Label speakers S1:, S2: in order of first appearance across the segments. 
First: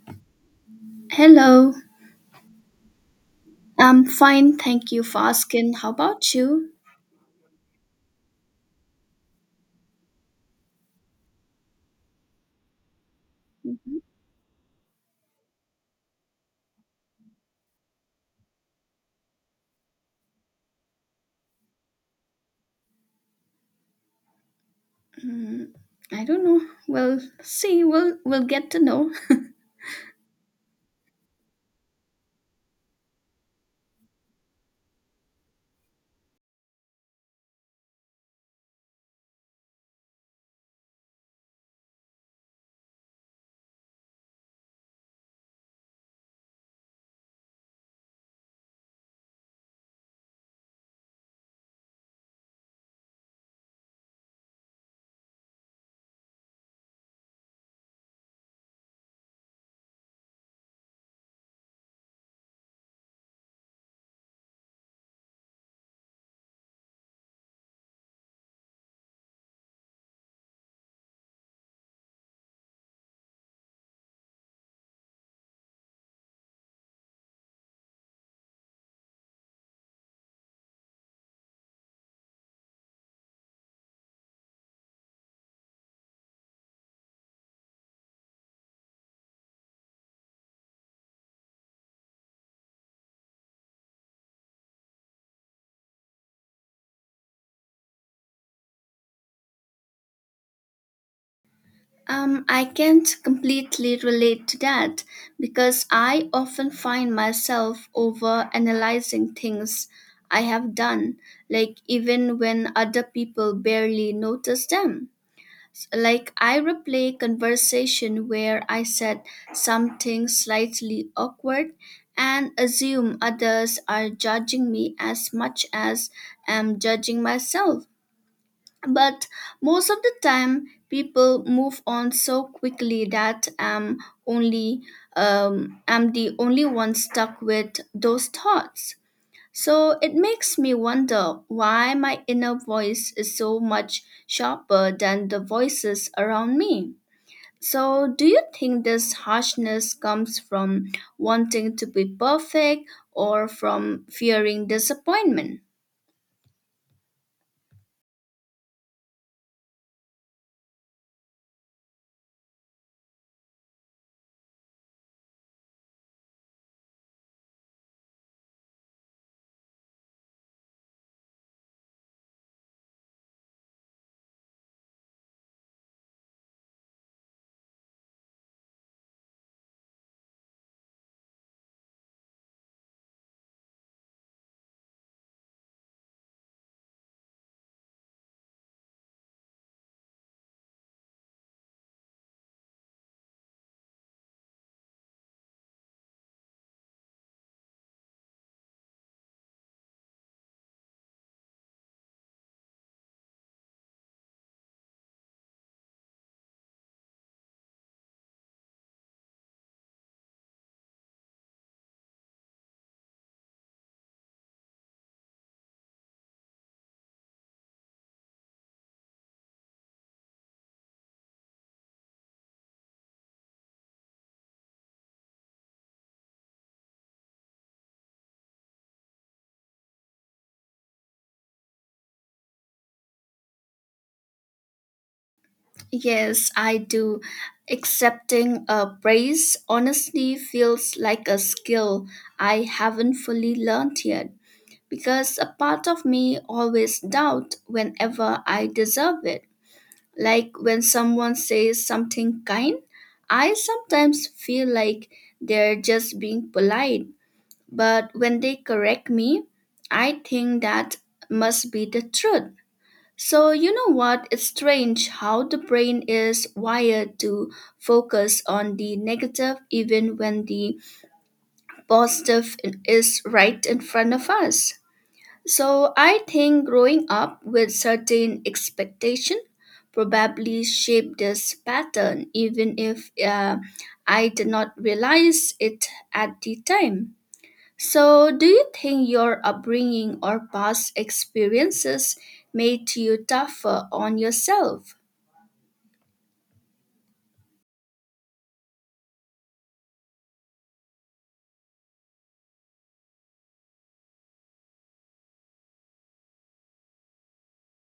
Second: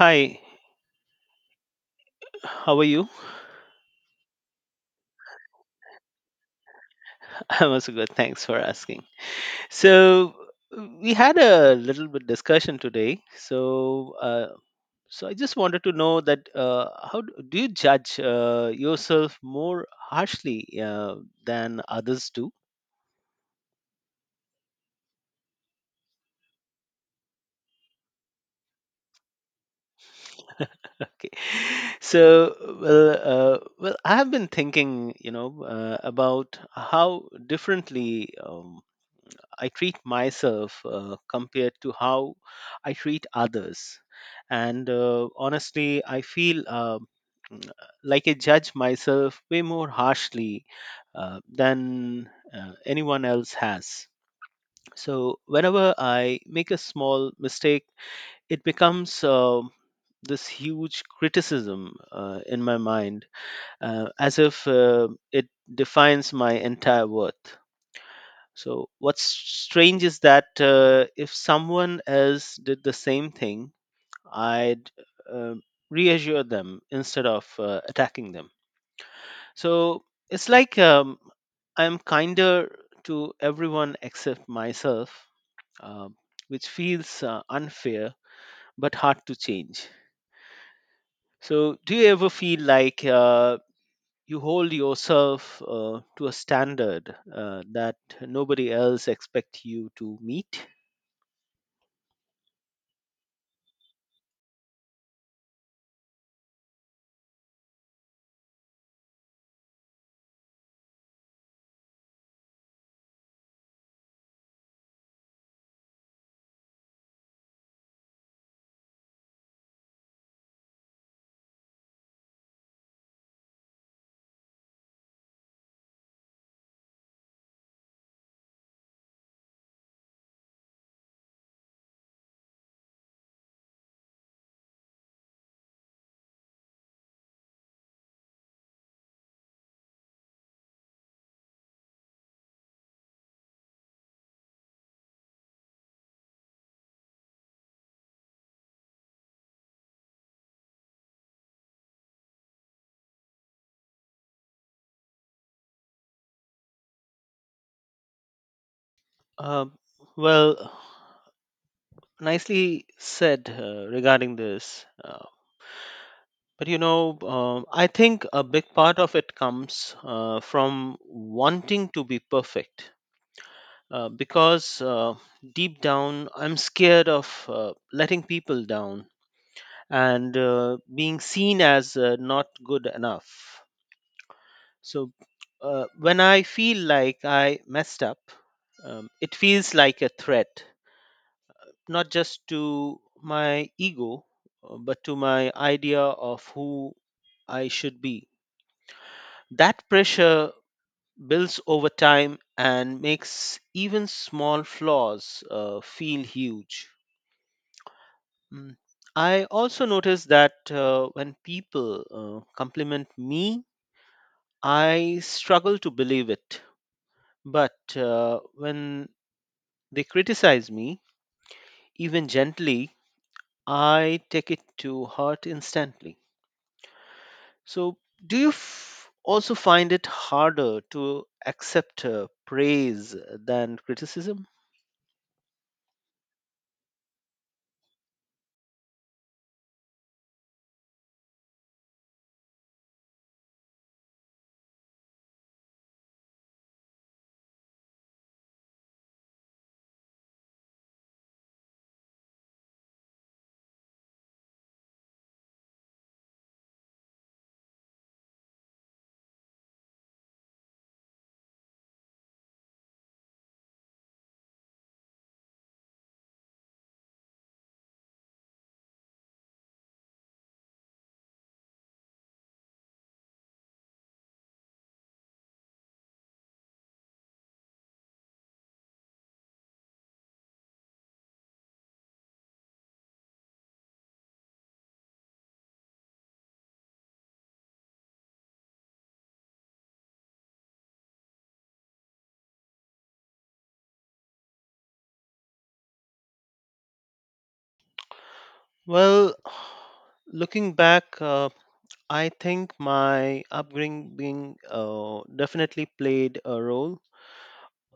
S1: Hi,
S2: Hello,
S1: how are you?
S2: I'm fine, thank you for asking. How about you?
S1: I'm also good. Thanks for asking. So we had a little bit discussion today.
S2: Mm-hmm.
S1: So I just wanted to know that how do you judge yourself more harshly than others do?
S2: Mm, I don't know. We'll see, we'll get to know.
S1: Okay. So well, well, I have been thinking, about how differently. I treat myself compared to how I treat others. And honestly, I feel uh, mm, like I judge myself way more harshly than anyone else has. So, whenever I make a small mistake, it becomes this huge criticism in my mind, as if it defines my entire worth. So what's strange is that if someone else did the same thing, I'd uh, reassure them instead of attacking them. So it's like I'm kinder to everyone except myself, uh, which feels unfair but hard to change. So do you ever feel like you hold yourself to a standard that nobody else expect you to meet?
S2: I can't completely relate to that because I often find myself over analyzing things I have done, like even when other people barely notice them. Like I replay conversation where I said something slightly awkward and assume others are judging me as much as I'm judging myself. But most of the time, people move on so quickly that only I'm the only one stuck with those thoughts. So it makes me wonder why my inner voice is so much sharper than the voices around me. So, do you think this harshness comes from wanting to be perfect or from fearing disappointment?
S1: Uh, well, nicely said regarding this. But you know, I think a big part of it comes from wanting to be perfect. Because deep down, I'm scared of letting people down and being seen as not good enough. So when I feel like I messed up, it feels like a threat, not just to my ego, but to my idea of who I should be. That pressure builds over time and makes even small flaws feel huge. Mm. I also notice that when people compliment me, I struggle to believe it. But when they criticize me, even gently, I take it to heart instantly. So, do you also find it harder to accept praise than criticism?
S2: Yes, I do. Accepting a praise honestly feels like a skill I haven't fully learned yet because a part of me always doubt whenever I deserve it. Like when someone says something kind, I sometimes feel like they're just being polite. But when they correct me, I think that must be the truth. So, you know what? It's strange how the brain is wired to focus on the negative even when the positive is right in front of us. So I think growing up with certain expectation probably shaped this pattern, even if I did not realize it at the time. So do you think your upbringing or past experiences made you tougher on yourself?
S1: Well, looking back, I think my upbringing definitely played a role,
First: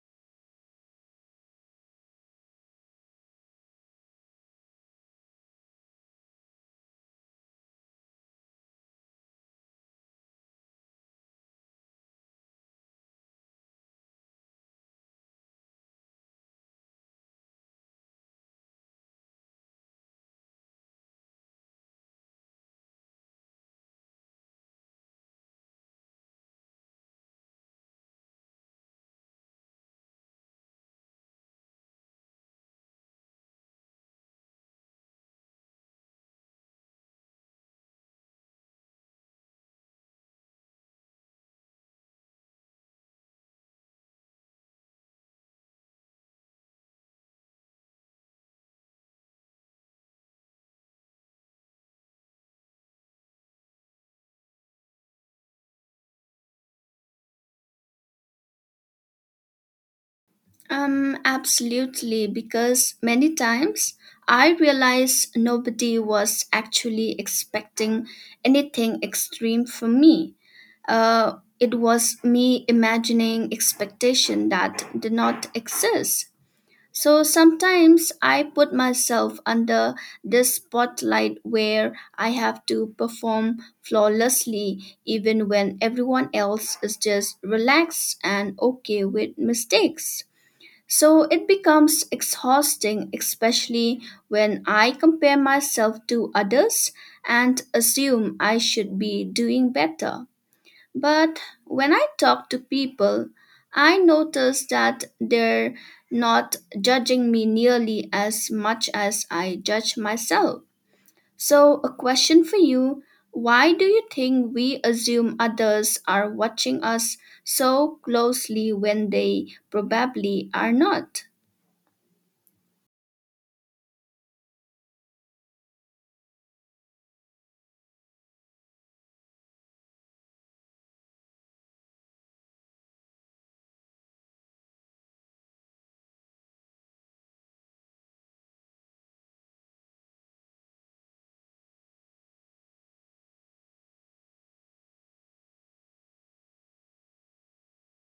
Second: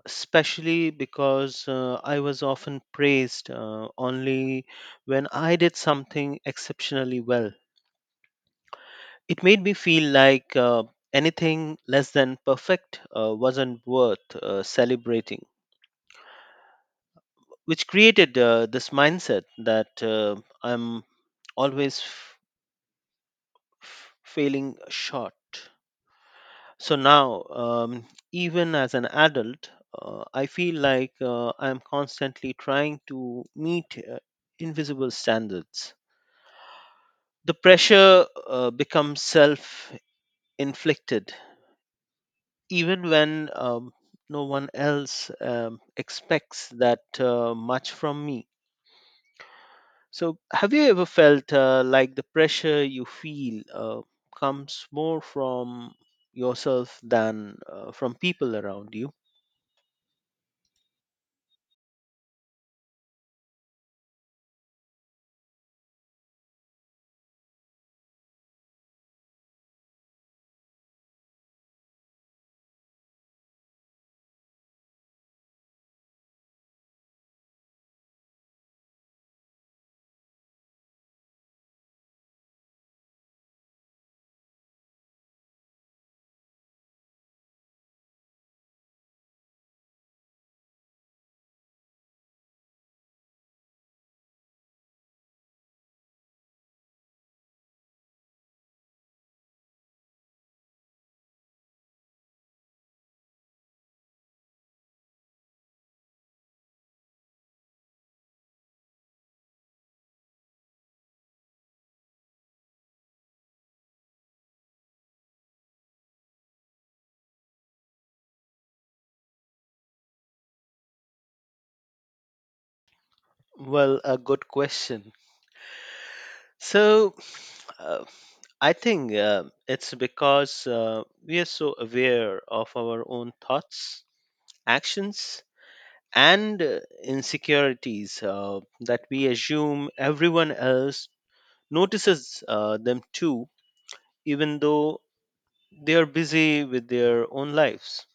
S1: especially because I was often praised only when I did something exceptionally well. It made me feel like anything less than perfect wasn't worth celebrating, which created this mindset that I'm always failing short. So now, even as an adult, I feel like I'm constantly trying to meet invisible standards. The pressure becomes self inflicted even when no one else expects that much from me. So, have you ever felt like the pressure you feel comes more from yourself than from people around you?
S2: Absolutely, because many times I realized nobody was actually expecting anything extreme from me. It was me imagining expectation that did not exist. So sometimes I put myself under this spotlight where I have to perform flawlessly even when everyone else is just relaxed and okay with mistakes. So it becomes exhausting, especially when I compare myself to others and assume I should be doing better. But when I talk to people, I notice that they're not judging me nearly as much as I judge myself. So, a question for you: why do you think we assume others are watching us so closely when they probably are not?
S1: Well, a good question. So, uh, I think it's because we are so aware of our own thoughts, actions, and insecurities that we assume everyone else notices them too, even though they are busy with their own lives.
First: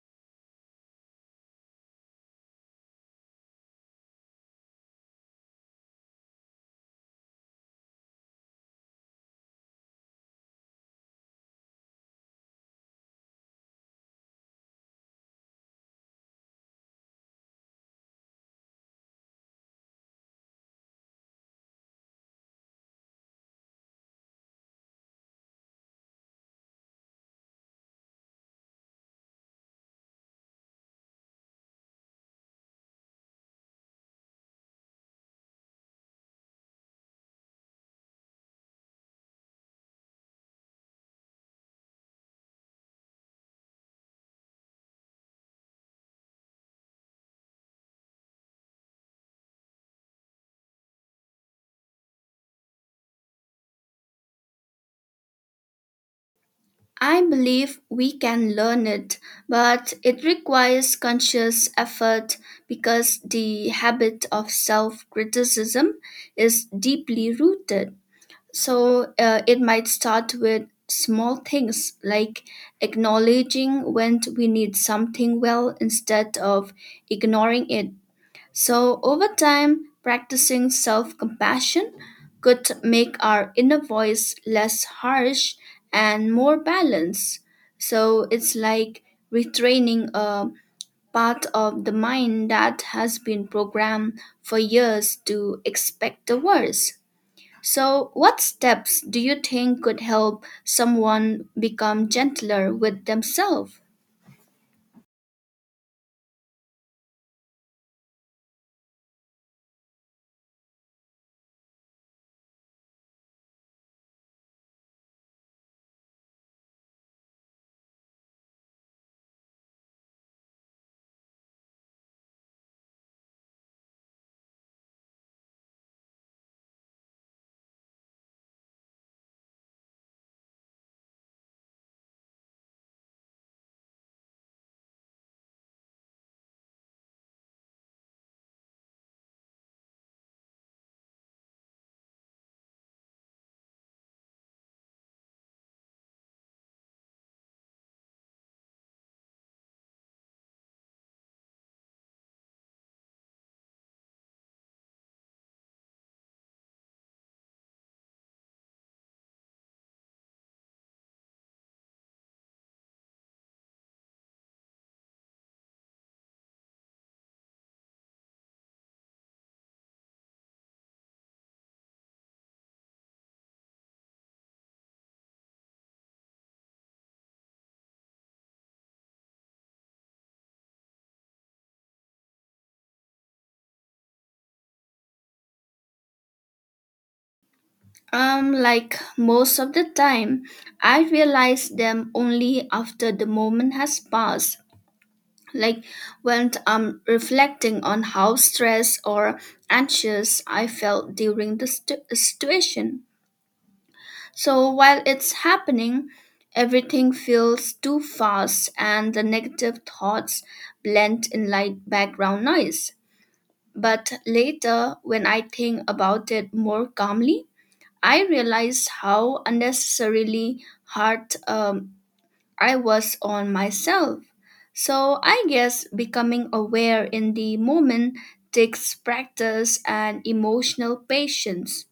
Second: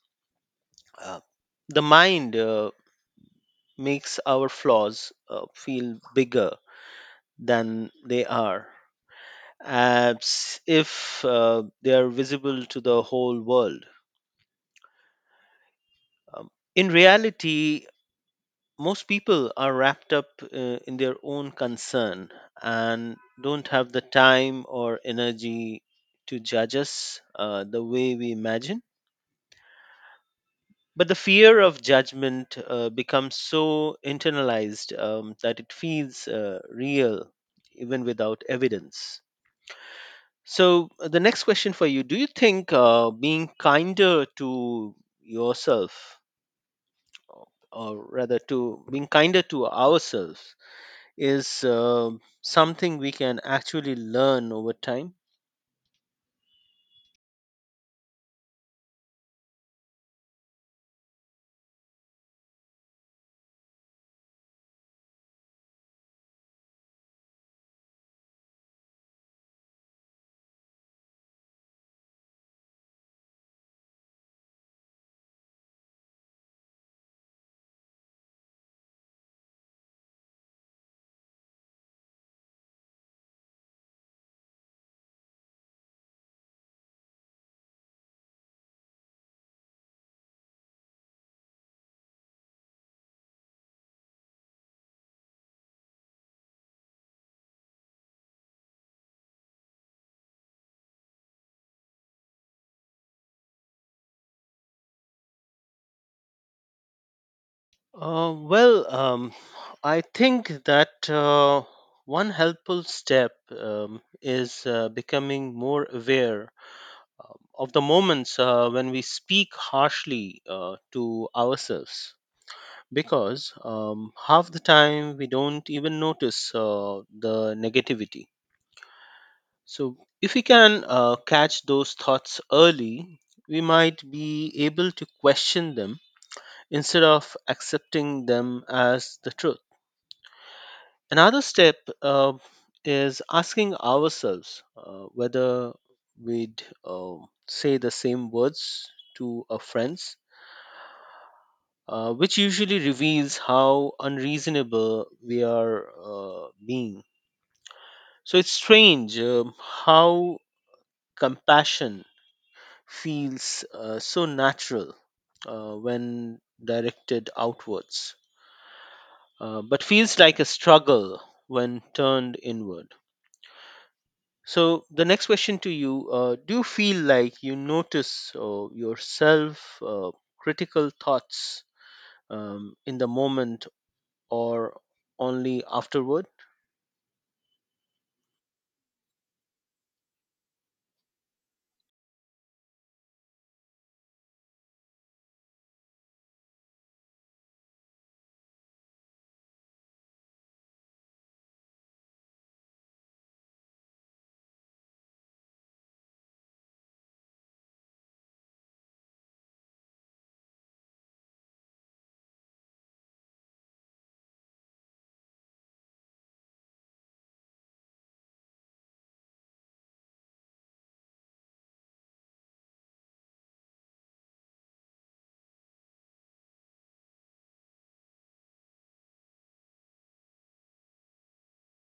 S1: Uh, the mind makes our flaws feel bigger than they are, as if they are visible to the whole world. Um, in reality, most people are wrapped up in their own concern and don't have the time or energy to judge us the way we imagine. But the fear of judgment becomes so internalized that it feels real even without evidence. So, the next question for you: do you think being kinder to yourself, or rather to being kinder to ourselves, is something we can actually learn over time?
S2: I believe we can learn it, but it requires conscious effort because the habit of self criticism is deeply rooted. So it might start with small things like acknowledging when we need something well instead of ignoring it. So, over time, practicing self compassion could make our inner voice less harsh and more balanced. So, it's like retraining a part of the mind that has been programmed for years to expect the worst. So, what steps do you think could help someone become gentler with themselves?
S1: Well, I think that one helpful step is becoming more aware of the moments when we speak harshly to ourselves. Because half the time we don't even notice the negativity. So, if we can catch those thoughts early, we might be able to question them instead of accepting them as the truth. Another step is asking ourselves whether we'd say the same words to our friends, which usually reveals how unreasonable we are being. So it's strange how compassion feels so natural when directed outwards, but feels like a struggle when turned inward. So, the next question to you, do you feel like you notice yourself critical thoughts in the moment or only afterward?
S2: Like most of the time, I realize them only after the moment has passed. Like when I'm reflecting on how stressed or anxious I felt during the situation. So while it's happening, everything feels too fast and the negative thoughts blend in like background noise. But later, when I think about it more calmly, I realized how unnecessarily hard I was on myself. So I guess becoming aware in the moment takes practice and emotional patience.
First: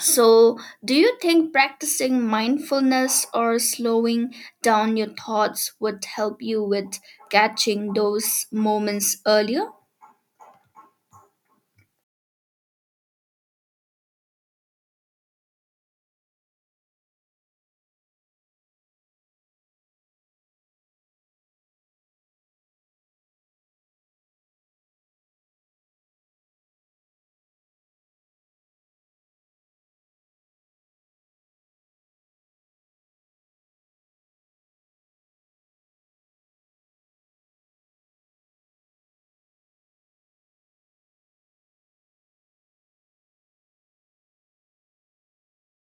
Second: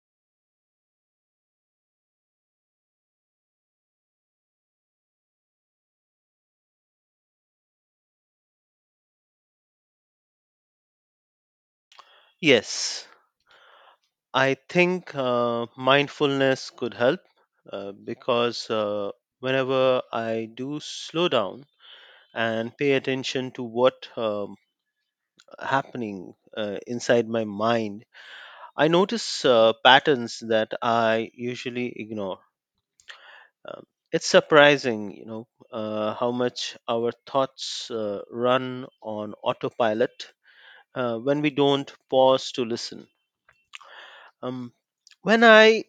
S2: So, do you think practicing mindfulness or slowing down your thoughts would help you with catching those moments earlier?
S1: Yes, I think mindfulness could help because whenever I do slow down and pay attention to what happening inside my mind, I notice patterns that I usually ignore. Um, it's surprising, how much our thoughts run on autopilot when we don't pause to listen. Um, when I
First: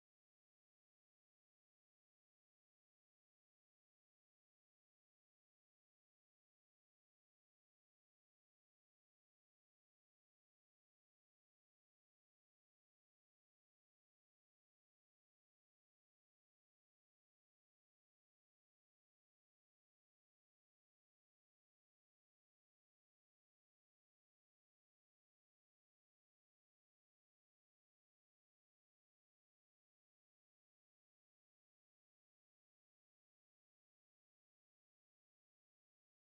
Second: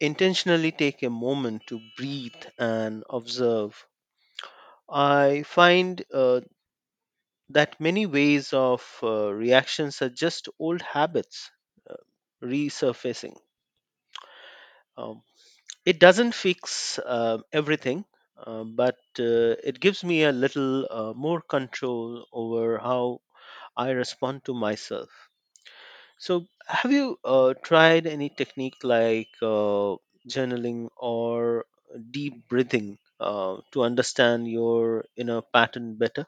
S1: intentionally take a moment to breathe and observe, I find that many ways of reactions are just old habits uh, resurfacing. Um, It doesn't fix everything, but it gives me a little more control over how I respond to myself. So, have you tried any technique like journaling or deep breathing to understand your inner pattern better?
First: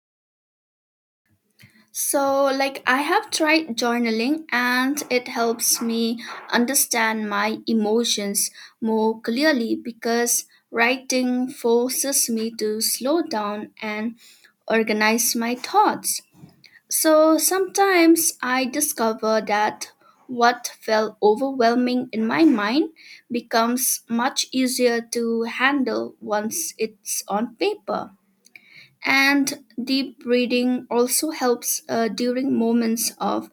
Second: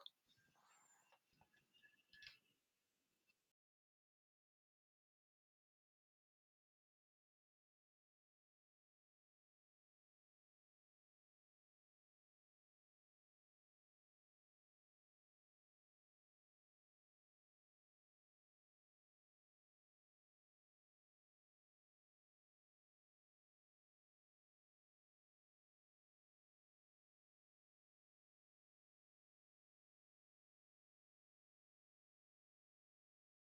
S2: So, like, I have tried journaling and it helps me understand my emotions more clearly because writing forces me to slow down and organize my thoughts. So, sometimes I discover that what felt overwhelming in my mind becomes much easier to handle once it's on paper, and deep breathing also helps during moments of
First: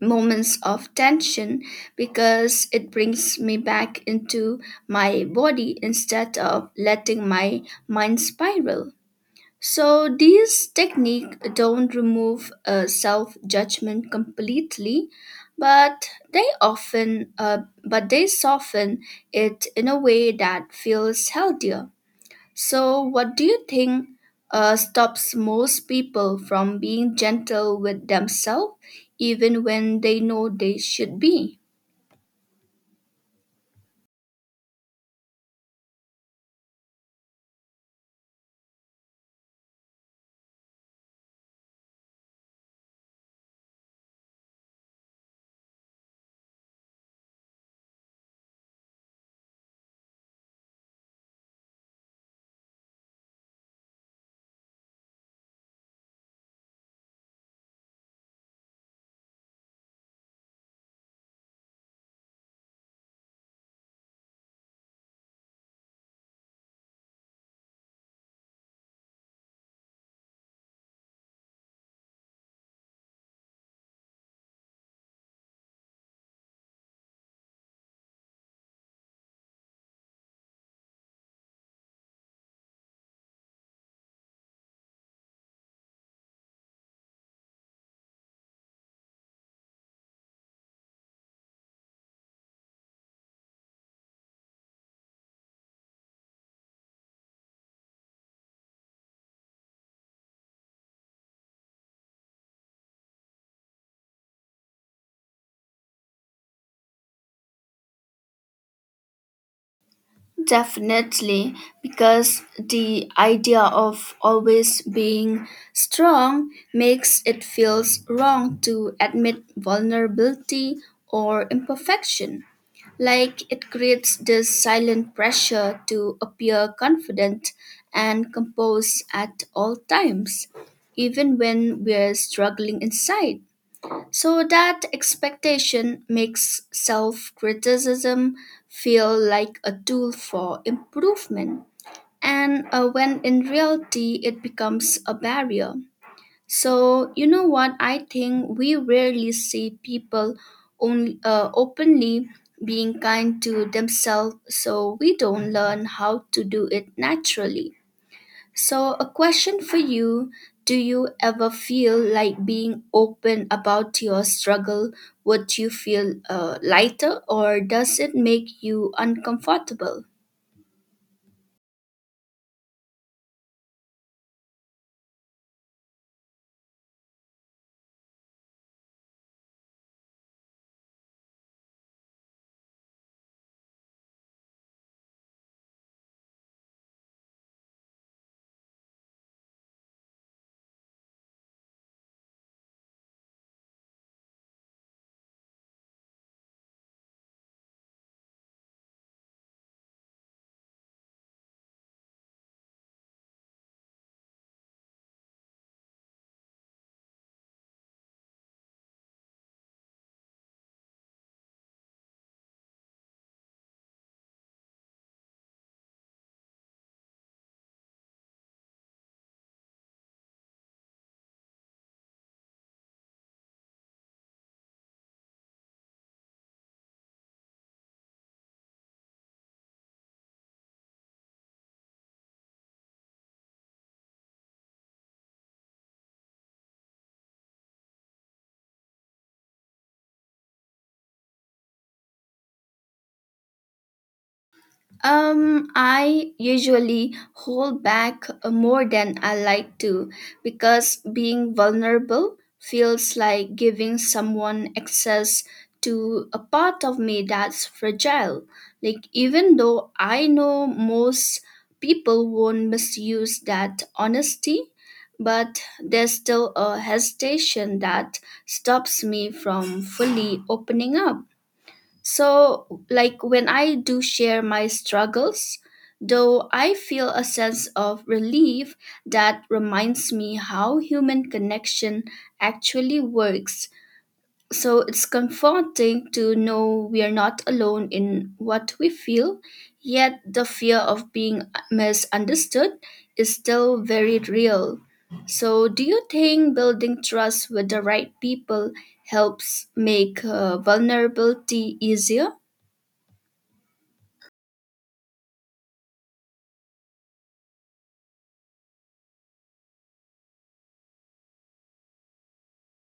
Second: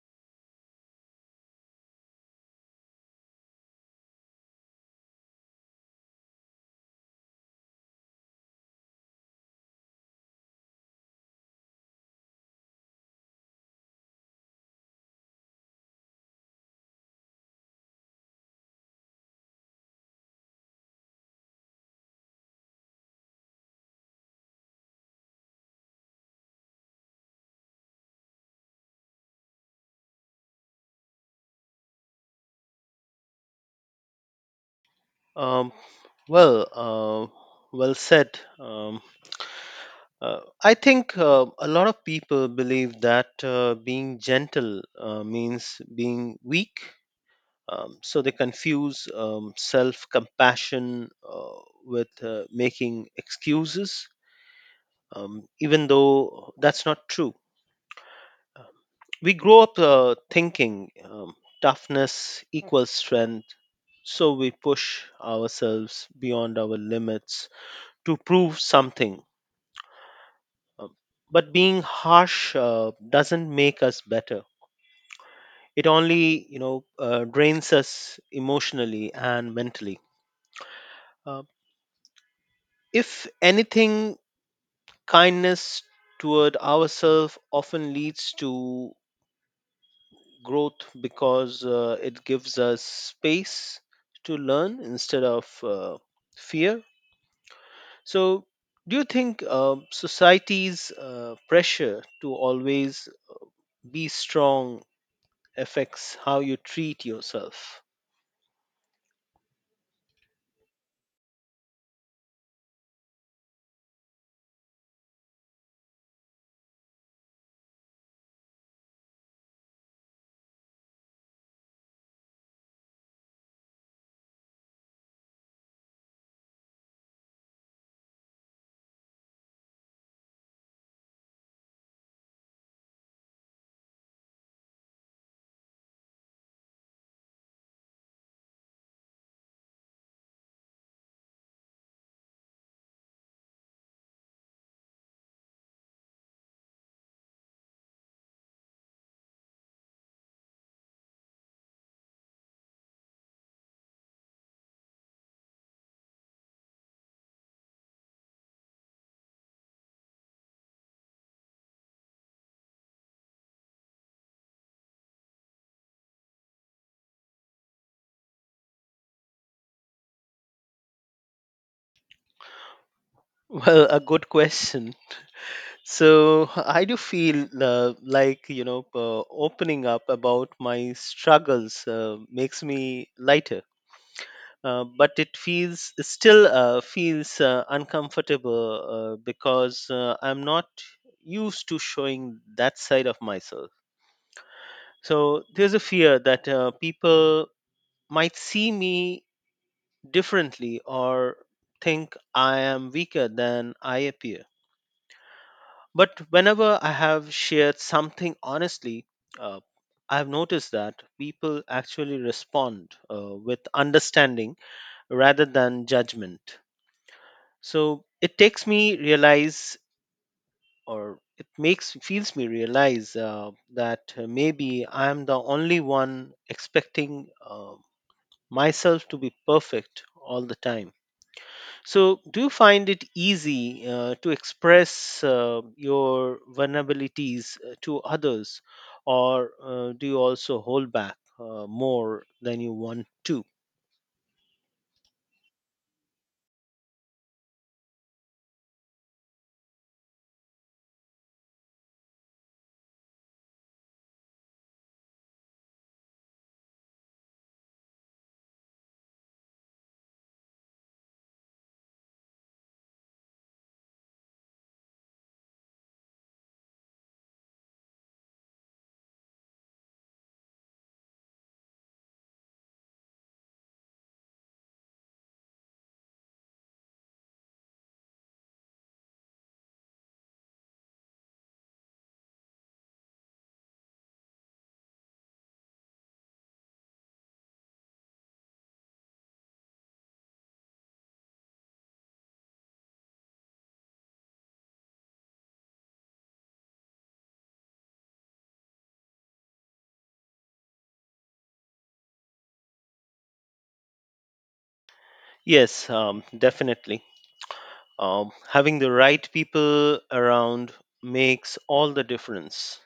S2: moments of tension because it brings me back into my body instead of letting my mind spiral. So these technique don't remove self judgment completely, but they often but they soften it in a way that feels healthier. So, what do you think stops most people from being gentle with themselves, even when they know they should be?
S1: Um, well, well said. I think a lot of people believe that being gentle means being weak. So they confuse self compassion with making excuses, even though that's not true. Um, We grow up thinking toughness equals strength, so we push ourselves beyond our limits to prove something. Um, but being harsh doesn't make us better. It only, drains us emotionally and mentally. Uh, if anything, kindness toward ourselves often leads to growth because it gives us space to learn instead of fear. So, do you think society's pressure to always be strong affects how you treat yourself?
S2: Definitely, because the idea of always being strong makes it feels wrong to admit vulnerability or imperfection. Like it creates this silent pressure to appear confident and composed at all times, even when we're struggling inside. So that expectation makes self criticism feel like a tool for improvement. And when in reality, it becomes a barrier. So, you know what? I think we rarely see people openly being kind to themselves, so we don't learn how to do it naturally. So, a question for you: do you ever feel like being open about your struggle would you feel lighter, or does it make you uncomfortable?
S1: Well, a good question. So I do feel like opening up about my struggles makes me lighter, but it feels still feels uncomfortable because I'm not used to showing that side of myself. So there's a fear that people might see me differently or think I am weaker than I appear. But whenever I have shared something honestly, uh, I've noticed that people actually respond with understanding rather than judgment. So it takes me realize, or it makes feels me realize that maybe I am the only one expecting myself to be perfect all the time. So, do you find it easy to express your vulnerabilities to others, or do you also hold back more than you want to?
S2: I usually hold back more than I like to because being vulnerable feels like giving someone access to a part of me that's fragile. Like, even though I know most people won't misuse that honesty, but there's still a hesitation that stops me from fully opening up. So, like when I do share my struggles, though I feel a sense of relief that reminds me how human connection actually works. So, it's comforting to know we are not alone in what we feel, yet the fear of being misunderstood is still very real. So, do you think building trust with the right people helps make vulnerability easier?
S1: Yes, definitely. Having the right people around makes all the difference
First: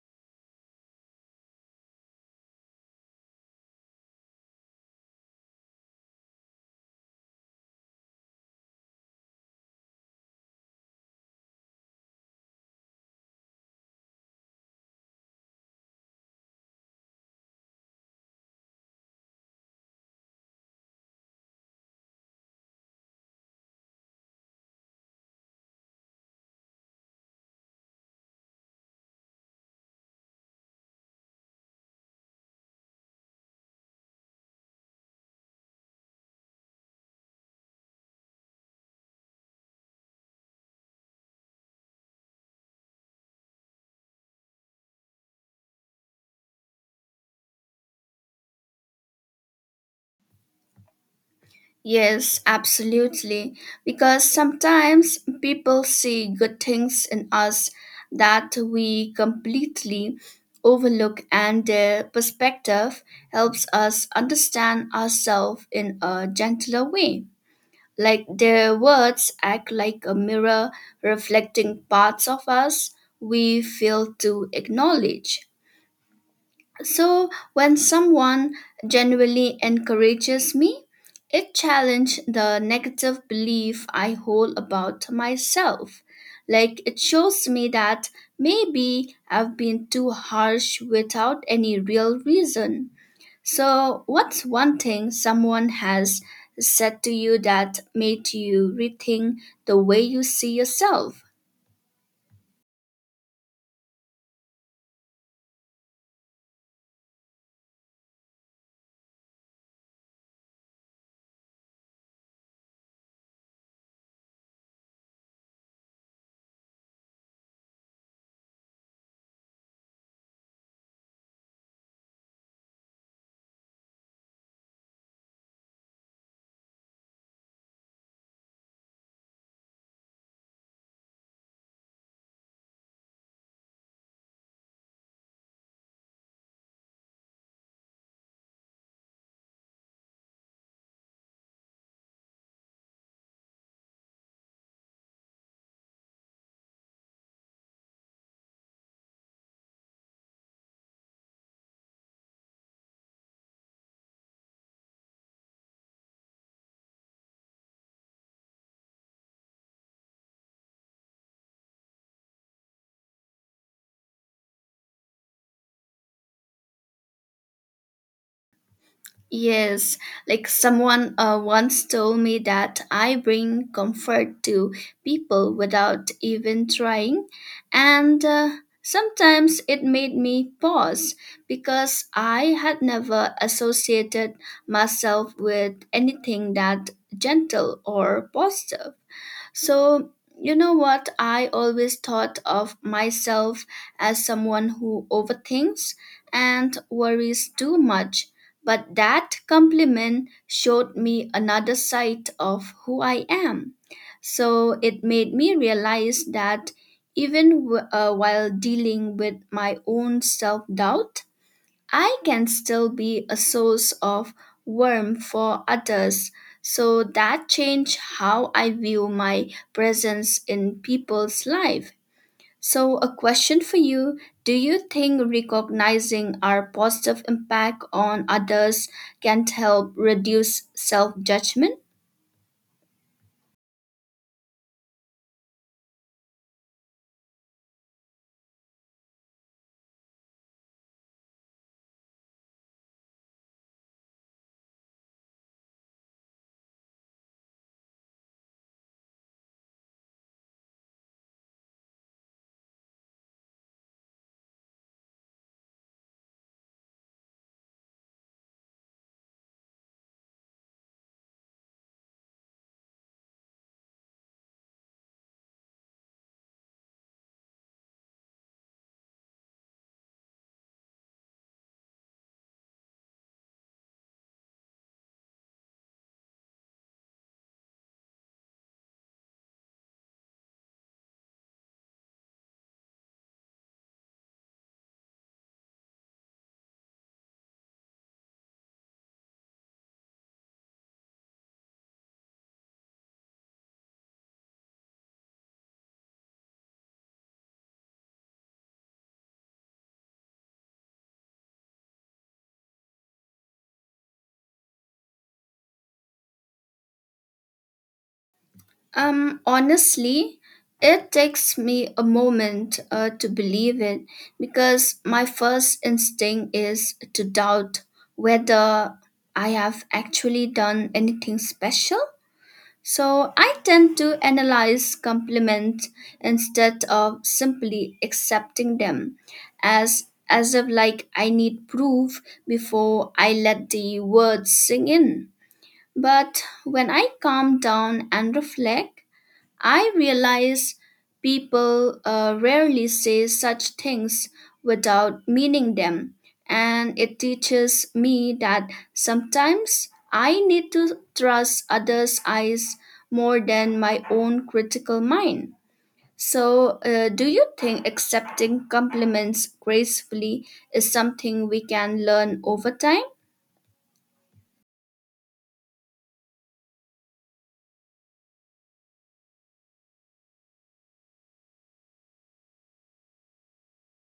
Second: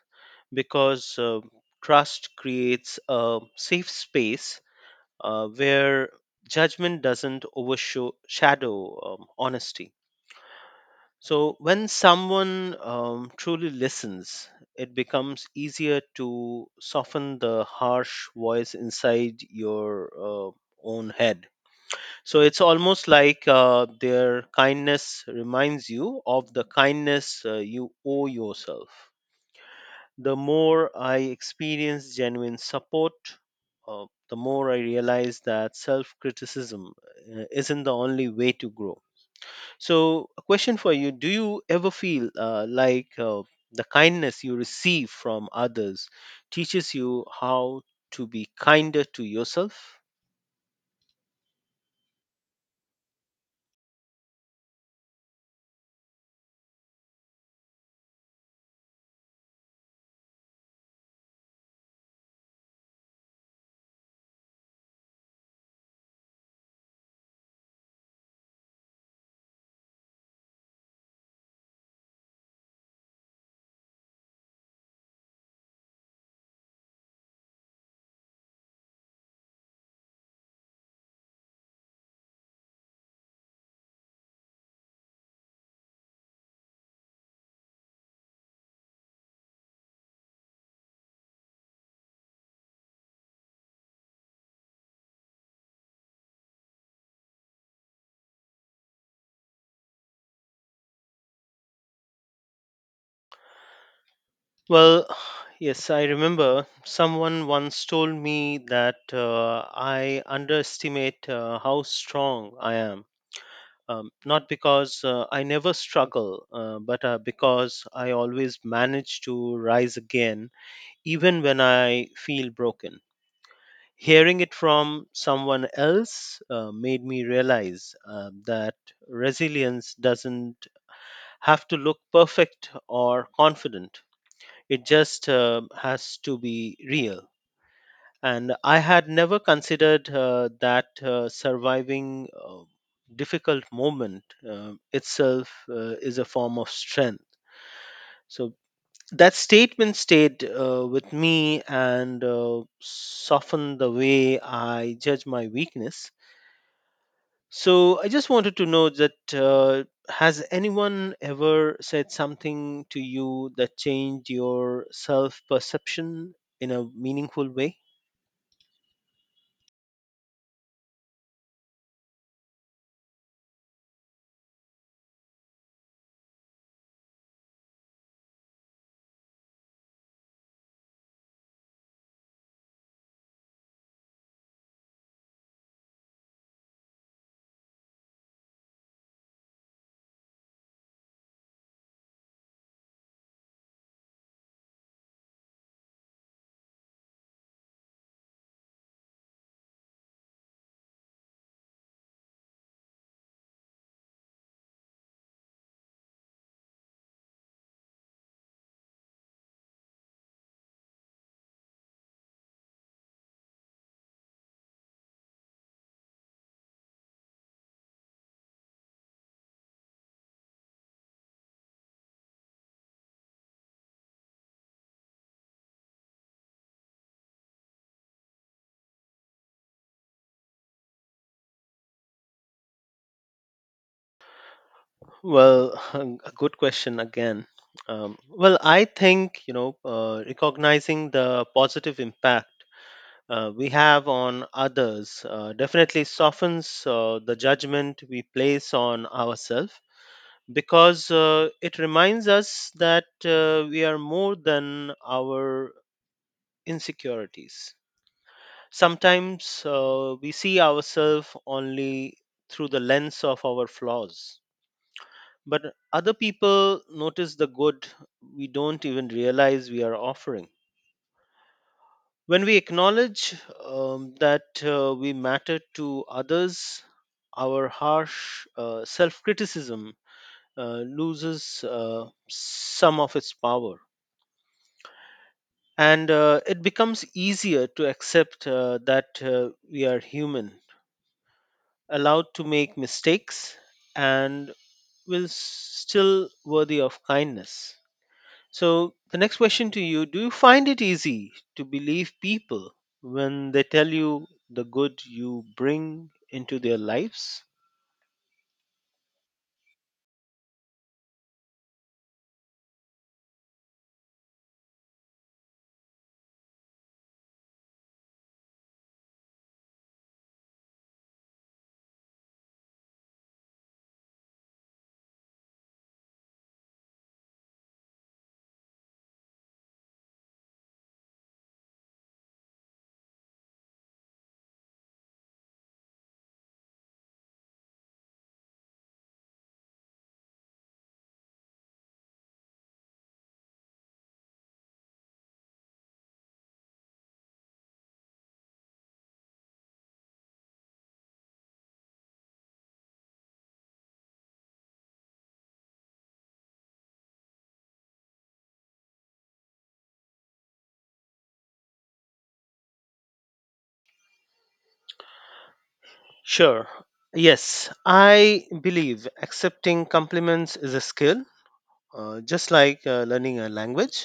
S1: because trust creates a safe space where judgment doesn't overshadow honesty. So, when someone truly listens, it becomes easier to soften the harsh voice inside your own head. So, it's almost like their kindness reminds you of the kindness you owe yourself. The more I experience genuine support, uh, the more I realize that self criticism isn't the only way to grow. So, a question for you: do you ever feel like the kindness you receive from others teaches you how to be kinder to yourself?
S2: Yes, absolutely. Because sometimes people see good things in us that we completely overlook, and their perspective helps us understand ourselves in a gentler way. Like their words act like a mirror reflecting parts of us we fail to acknowledge. So when someone genuinely encourages me, it challenges the negative belief I hold about myself. Like it shows me that maybe I've been too harsh without any real reason. So what's one thing someone has said to you that made you rethink the way you see yourself?
S1: Well, yes, I remember someone once told me that I underestimate how strong I am. Not because I never struggle, but because I always manage to rise again, even when I feel broken. Hearing it from someone else made me realize that resilience doesn't have to look perfect or confident, it just has to be real, and I had never considered that surviving difficult moment itself is a form of strength. So that statement stayed with me and softened the way I judge my weakness. So I just wanted to know that has anyone ever said something to you that changed your self perception in a meaningful way?
S2: Yes, like someone once told me that I bring comfort to people without even trying, and sometimes it made me pause because I had never associated myself with anything that gentle or positive. So, you know what? I always thought of myself as someone who overthinks and worries too much. But that compliment showed me another side of who I am. So it made me realize that even while dealing with my own self doubt, I can still be a source of warmth for others, so that changed how I view my presence in people's life. So a question for you, do you think recognizing our positive impact on others can help reduce self-judgment?
S1: Well, a good question again. Well, I think, recognizing the positive impact we have on others definitely softens the judgment we place on ourselves because it reminds us that we are more than our insecurities. Sometimes we see ourselves only through the lens of our flaws, but other people notice the good we don't even realize we are offering. When we acknowledge that we matter to others, our harsh self criticism loses some of its power, and it becomes easier to accept that we are human, allowed to make mistakes, and will still worthy of kindness. So the next question to you: do you find it easy to believe people when they tell you the good you bring into their lives?
S2: Honestly, it takes me a moment to believe it because my first instinct is to doubt whether I have actually done anything special. So I tend to analyze compliments instead of simply accepting them, as if like I need proof before I let the words sink in. But when I calm down and reflect, I realize people rarely say such things without meaning them, and it teaches me that sometimes I need to trust others' eyes more than my own critical mind. So, do you think accepting compliments gracefully is something we can learn over time?
S1: Sure, yes, I believe accepting compliments is a skill just like learning a language.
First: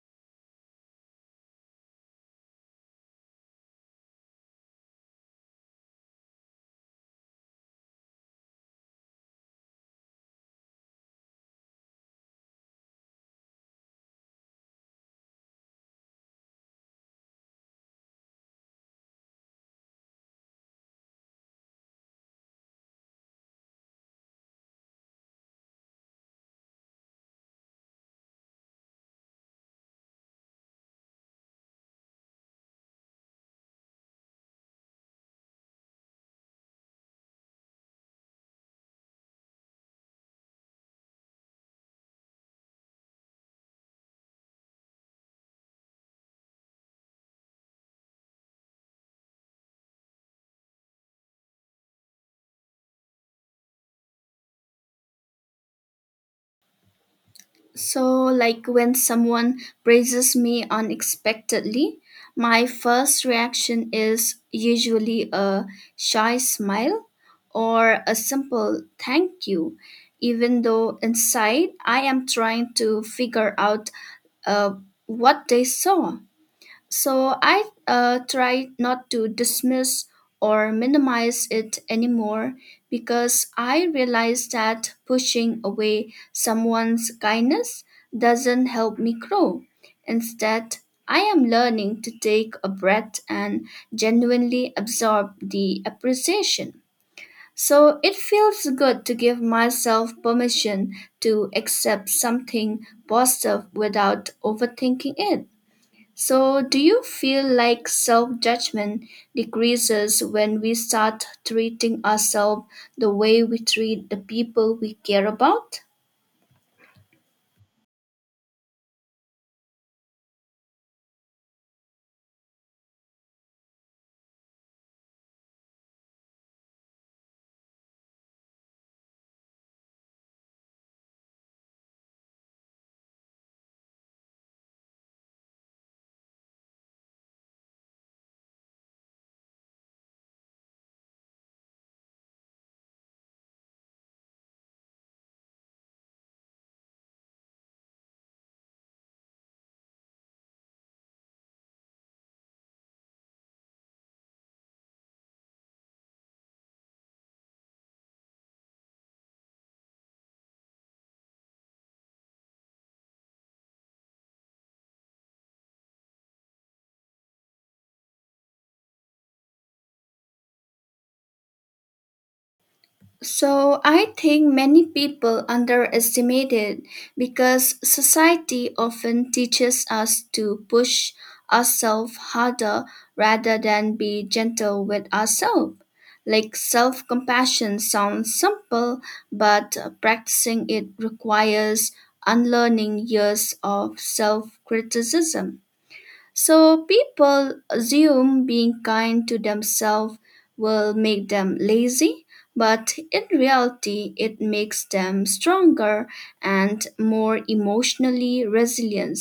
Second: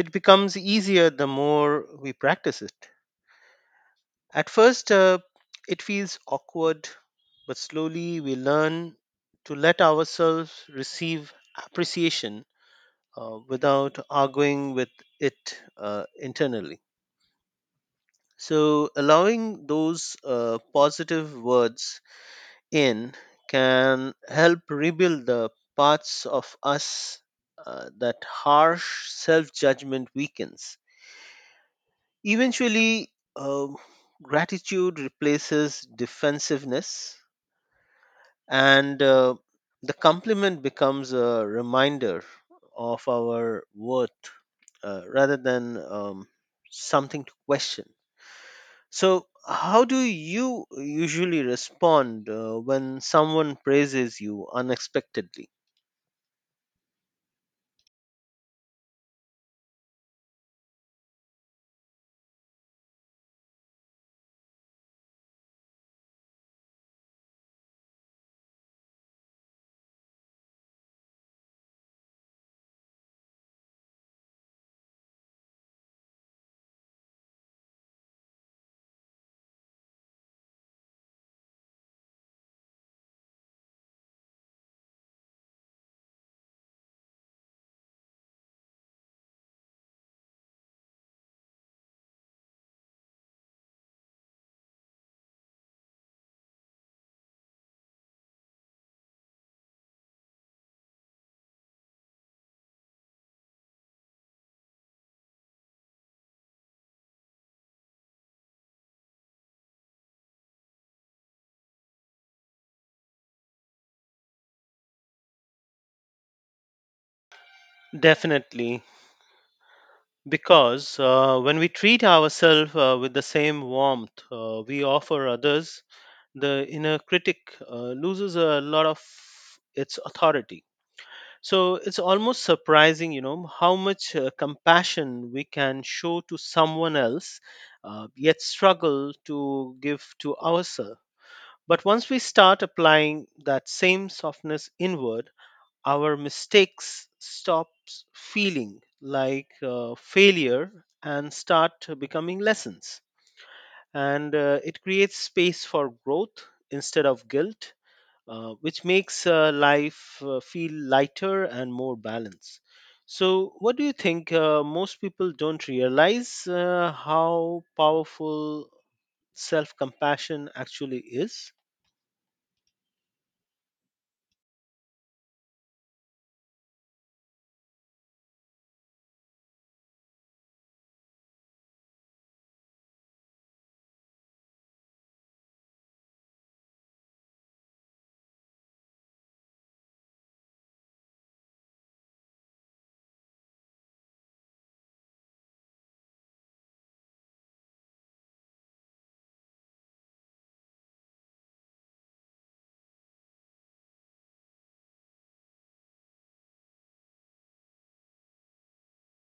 S1: It becomes easier the more we practice it. At first, it feels awkward, but slowly we learn to let ourselves receive appreciation without arguing with it internally. So, allowing those positive words in can help rebuild the parts of us that harsh self judgment weakens. Eventually, uh, gratitude replaces defensiveness, and the compliment becomes a reminder of our worth rather than something to question. So, how do you usually respond when someone praises you unexpectedly?
S2: So, like when someone praises me unexpectedly, my first reaction is usually a shy smile or a simple thank you, even though inside I am trying to figure out uh, what they saw. So I try not to dismiss or minimize it anymore because I realize that pushing away someone's kindness doesn't help me grow. Instead, I am learning to take a breath and genuinely absorb the appreciation. So it feels good to give myself permission to accept something positive without overthinking it. So, do you feel like self judgment decreases when we start treating ourselves the way we treat the people we care about?
S1: Definitely. Because when we treat ourselves with the same warmth we offer others, the inner critic loses a lot of its authority. So it's almost surprising, you know, how much compassion we can show to someone else, yet struggle to give to ourselves. But once we start applying that same softness inward, our mistakes stops feeling like failure and start becoming lessons, and it creates space for growth instead of guilt, which makes life feel lighter and more balanced. So what do you think, most people don't realize how powerful self compassion actually is?
S2: So I think many people underestimate it because society often teaches us to push ourselves harder rather than be gentle with ourselves. Like self compassion sounds simple, but practicing it requires unlearning years of self criticism. So people assume being kind to themselves will make them lazy, but in reality, it makes them stronger and more emotionally resilient.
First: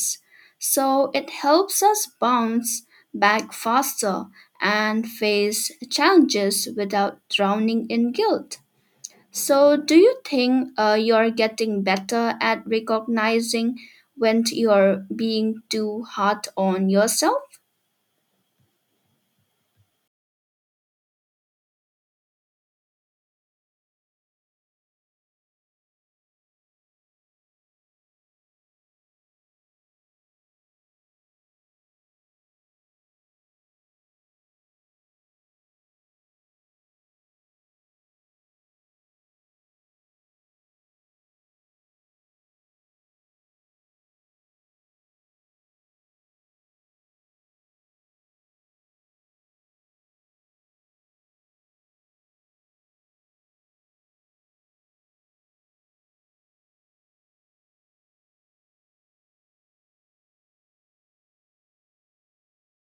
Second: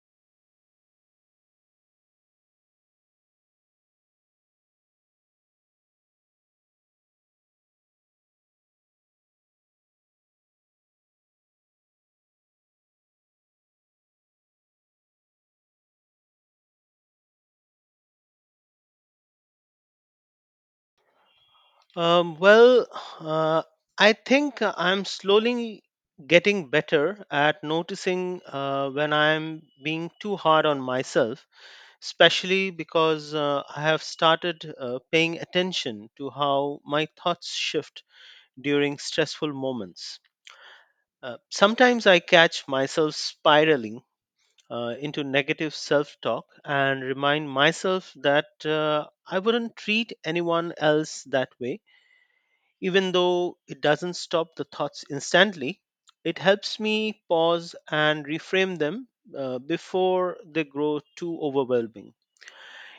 S2: So it helps us bounce back faster and face challenges without drowning in guilt. So, do you think you're getting better at recognizing when you're being too hard on yourself?
S1: Well, uh, I think I'm slowly getting better at noticing when I'm being too hard on myself, especially because I have started paying attention to how my thoughts shift during stressful moments. Sometimes I catch myself spiraling into negative self talk and remind myself that I wouldn't treat anyone else that way. Even though it doesn't stop the thoughts instantly, it helps me pause and reframe them before they grow too overwhelming.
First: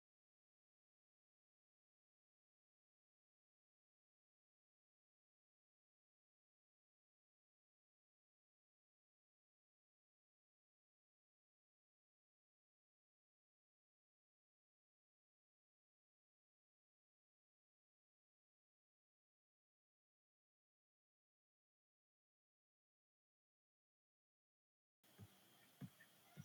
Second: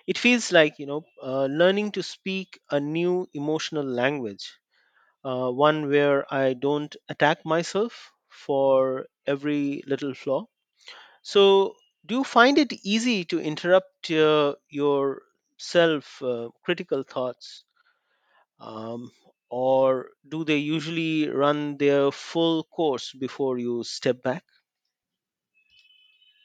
S1: It feels like, learning to speak a new emotional language, one where I don't attack myself for every little flaw. So, do you find it easy to interrupt your self critical thoughts um, or do they usually run their full course before you step back?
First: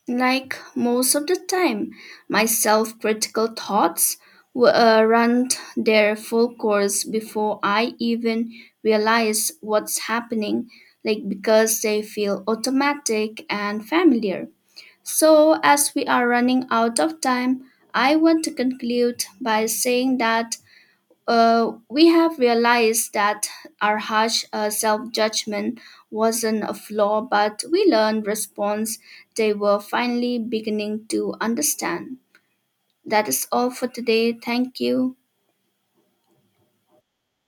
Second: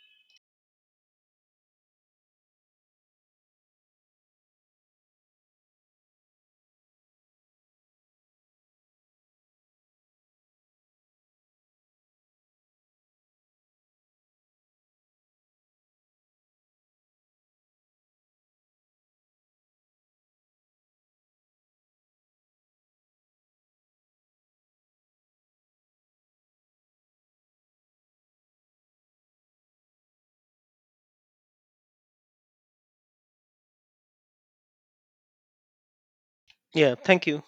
S2: Like most of the time, my self critical thoughts run their full course before I even realize what's happening, like because they feel automatic and familiar. So, as we are running out of time, I want to conclude by saying that we have realized that our harsh self-judgment wasn't a flaw, but we learned response they were finally beginning to understand. That is all for today. Thank you.
S1: Yeah, thank you.